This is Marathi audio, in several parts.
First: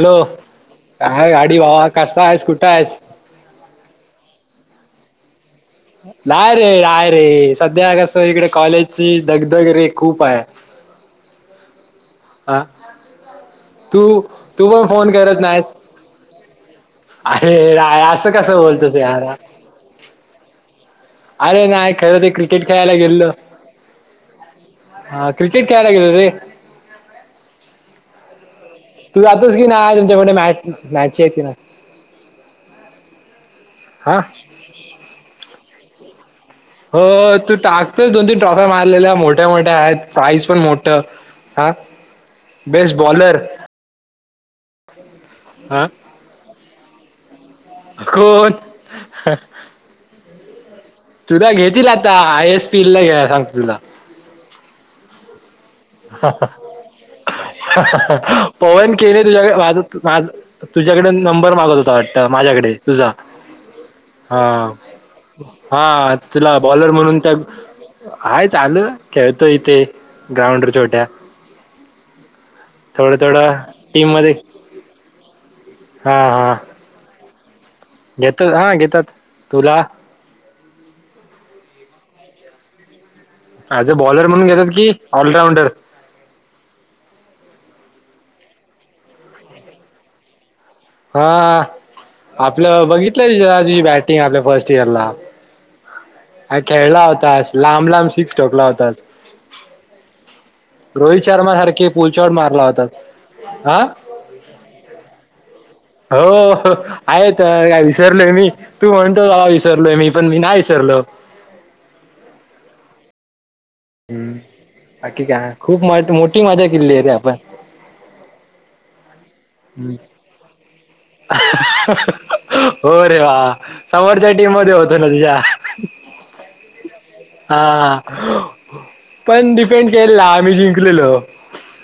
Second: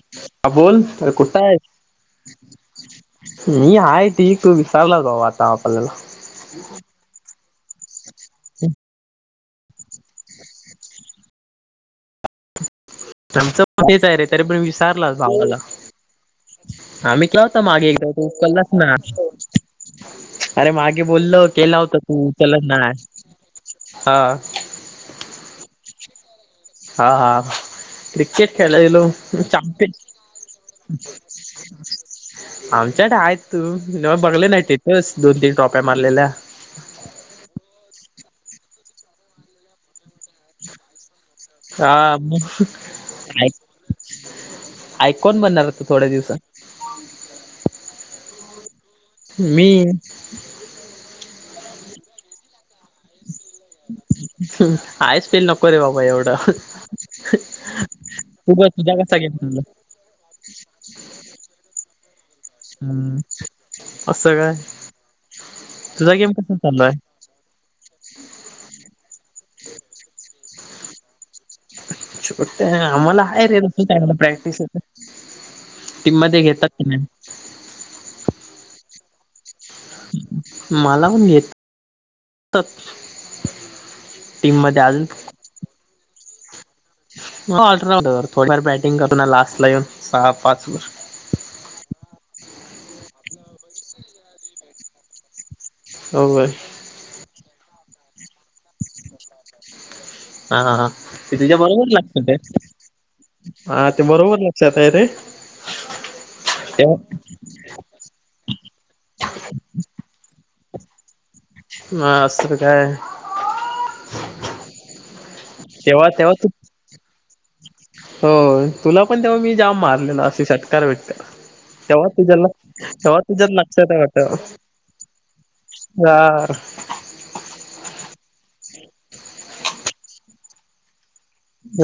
हॅलो हा बोल तर काय कुठं गाडी आहे भावा कसायेस कुठंयेस? मी हाय ठीक तू विसारलास भावा आता आपल्याला नाय रे, नाय रे, सध्या कसं इकडे कॉलेजची दगदग रे खूप हाय. [inaudible] आं आमचं पण तेच आहे तू रे तरी तू पण फोन विसरलाच करत भावाला नायेस. आम्ही केला अरे होता मागे नाय एकदा तू असं कसं उचललाच ना बोलतोस यारा अरे मागे बोललो केला नाही होता तू खरं ते उचलास क्रिकेट नाय खेळायला हा हां क्रिकेट खेळायला गेलेलो रे. हा हा क्रिकेट खेळायला गेलो तू जातोस की चॅमपिय नाही तुमच्याकडे मॅच मॅची आहे की नाही आमच्याकड आहेत तू नव्ह हा बघले नाय ते ह्योच दोन तीन टोप्या मारलेल्या हो तू टाकतोच दोन तीन ट्रॉफ्या मारलेल्या मोठ्या मोठ्या आहेत प्राईज पण मोठ हा मग ऐ आयकॉन बनणार तू हा थोड्या दिवसात कोण? मी तुला घेतील आता आय. एस. पी. ला घ्या सांगत तुला आय. एस. पील नको. नको रे बाबा एवढं तू बस पवन तुझ्या कसा केने घेतलं तुझ्याकडे म्हटलं माझं माझ तुझ्याकडे नंबर मागत होता वाटत माझ्याकडे तुझा असं हा काय तुझा हा गेम कसा तुला बॉलर चाललाय म्हणून त्या. हाय चालू खेळतो इथे ग्राउंडवर छोट्या छोट्या थोडं आम्हाला आहे थोडं रे तसं टीम चांगल मध्ये प्रॅक्टिस होत. हा टीम मध्ये हा घेतात का नाही? घेतात हा घेतात तुला मला कोण घेतयं त आज अ बॉलर म्हणून घेतात की ऑलराऊंडर मग अठरा धर थोडीफार बॅटिंग करू ना लास्ट ला येऊन सहा पाच वर हा आपलं बघितलंय यांच्या आधी बॅटिंग आपल्या फर्स्ट इयरला होय. खेळला होतास लांब लांब सिक्स ठोकला होतास. हां हां रोहित हे शर्मा तिच्या बरोबर सारखे लक्षात पुलशॉट मारला आहे, होता हा हां ते बरोबर लक्षा त आहे रे. हो तेव्हा आहे त्या वि विसरलोय मी. तू म्हणतो भावा विसरलोय मी, पण मी नाही विसरलो. ह असं काय. हम्म बाकी काय? खूप तेव्हा माठी तेव्हा मोठी तू मजा केली आहे रे आपण. हो तुला पण तेव्हा मी जाम हम्म. मारलेला असे षटकार बिटकार तेव्हा तुझ्या हो रे वा लक्षा लक्षात आहे समोरच्या वाटतं टीम मध्ये होतो ना तुझ्या यार. हा पण डिपेंड केलेला आम्ही जिंकलेलो.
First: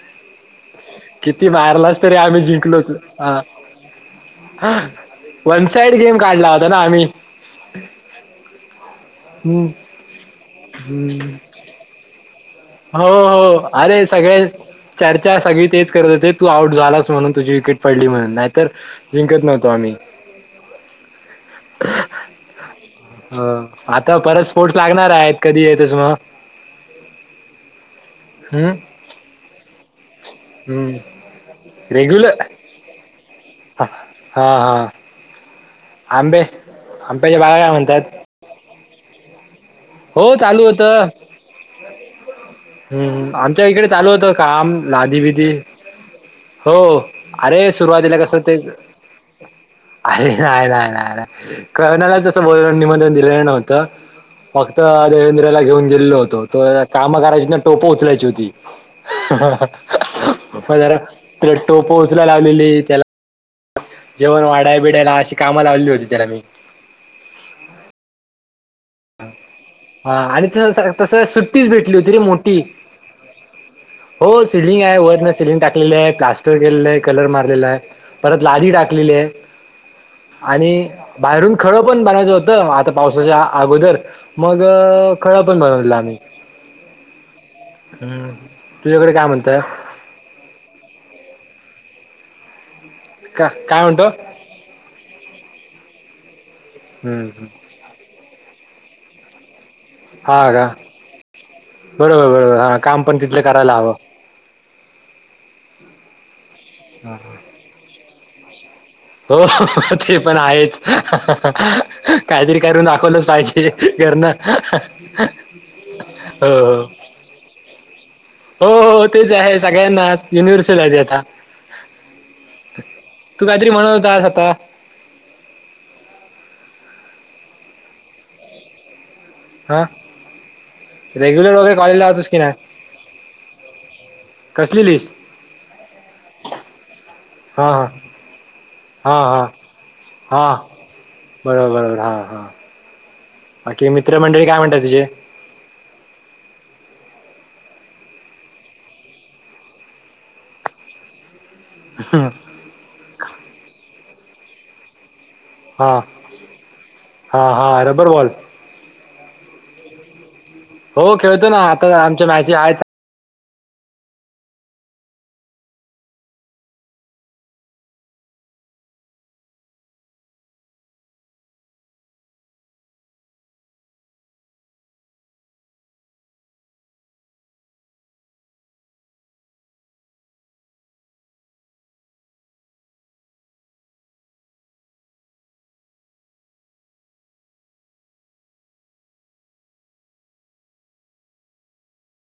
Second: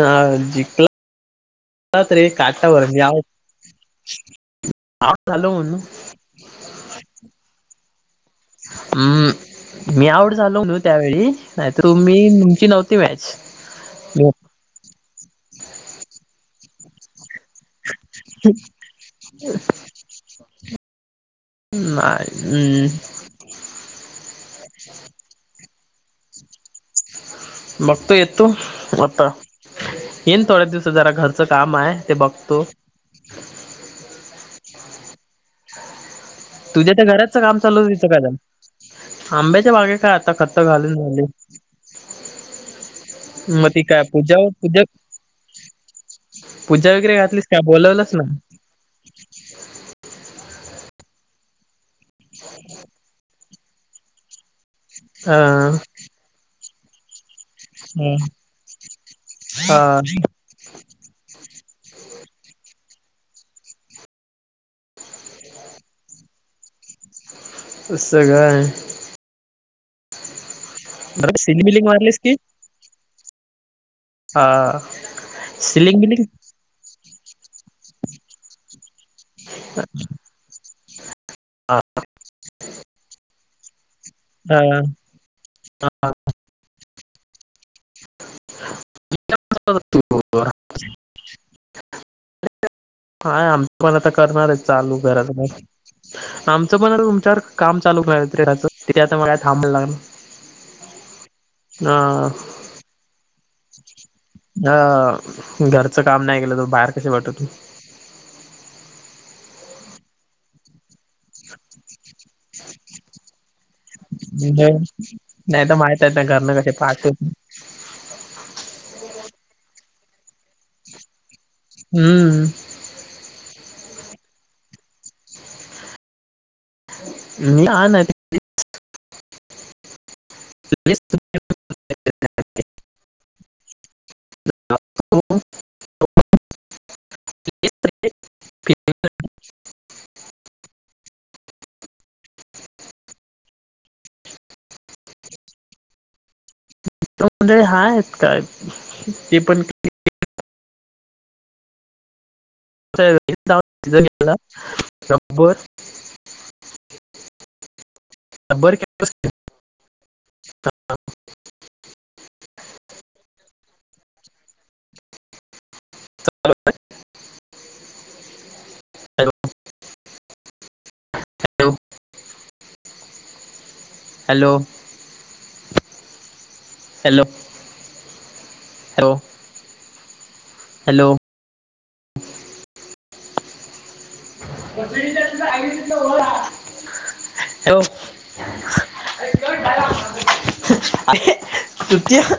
हा जिंकला किती मारलाच तरी तर एक आम्ही काटावर जिंकलोच मी आऊट हा. ह आऊट झालो वन म्हणून साइड गेम काढला होता ना आम्ही. हम्म मी आऊट झालो ना हम्म. त्यावेळी नाहीतर मी. हो हो अरे सगळे चर्चा सगळी तेच करत होते तू आऊट झालास म्हणून. तुझी विकेट पडली म्हणून नाहीतर जिंकत नव्हतो आम्ही नाही. हं आता परत स्पोर्ट्स लागणार आहेत कधी येतोस मग? बघ तो येतो. हम्म तू आता येन थोड्या दिवसात हम्म जरा घरचं काम आहे ते रेग्युलर बघतो. हा हा आंबे तुझ्या तर घरात आंब्याच्या सगळा बागा काय आमचा लोन दिसत म्हणतात असलं आंब्याच्या बागेत काय आता हो खत चालू घालून होतं झाली. हम्म आमच्या इकडे चालू होतं काम पूजा लादी बिदी. हो पूजा वगैरे घातलीस काय अरे बोलवलंच सुरवातीला ना कस तेच अरे नाय नाय नाय कोणाला तसं बोल निमंत्रण दिलेलं नव्हतं. फक्त देवेंद्रला अ घेऊन गेलेलो होतो कामं करायची ना टोप हा उचलायची होती. हा, प जरा तेला टोप उचलाय लावलेली त्याला. जेवण वाढाय बिडायला अशी काम लावली होती त्याला मी. सगळ हाय. हा आणि [unintelligible] त-तस सिलिंग सुट्टीच बिलिंग भेटली होती रे मारलीस की मोठी. हो हा सिलिंग आहे वरन सिलिंग टाकलेली आहे प्ला स्टर केलेला आहे कलर मारलेला आहे, परत लादी टाकलेली आहे. आणि, बाहेरून हा खळं पण भरायचं होतं आता पावसाच्या अगोदर. मग हा खळं पण भरावी लागेल. हा, हम्म, तुझ्याकडे काय म्हणतय? [inaudible] का आमचं काय पण म्हणतो आता करणार हाईत. चालू करायच, [unintelligible] आमच पण तुमच्यावर हम्म काम चालू ठेवायचं तेराच, तीथे आता मला [unintelligible] थांबाय लागणार. हा का, बरोबर बरोबर हा काम पण तिथलं करायला हवं. हां, घरचं काम नाही केलं तर बाहेर कसे पाठवतील? हो ते पण आहेच, काहीतरी करून दाखवलंच पाहिजे. हे घरन, नाही तर माहित आहे ना हो घरनं कसे हो. पाठवत हो हो तेच आहे सगळ्यांनाच, युनिव्हर्सल आहे ते आता. हंम्म. तू काहीतरी म्हणत होतास आता. मी हां ते हा, रेग्युलर वगैरे कॉलेजला होतास की नाही. कसली लिस्ट? [inaudible] हा हा. हां हां, हां, बरोबर बरोबर हां हां. बाकी मित्र मंडळी काय म्हणत्यात? [unintelligible] काय, ते पण [unintelligible] हा. हां [inaudible] हां हां रबर बॉल [unintelligible] हो खेळतो ना आता आमच्या मॅचे आहेत. [inaudible] हॅलो. Hello, hello. हॅ, हॅलो. [unintelligible] [unintelligible] अरे [unintelligible]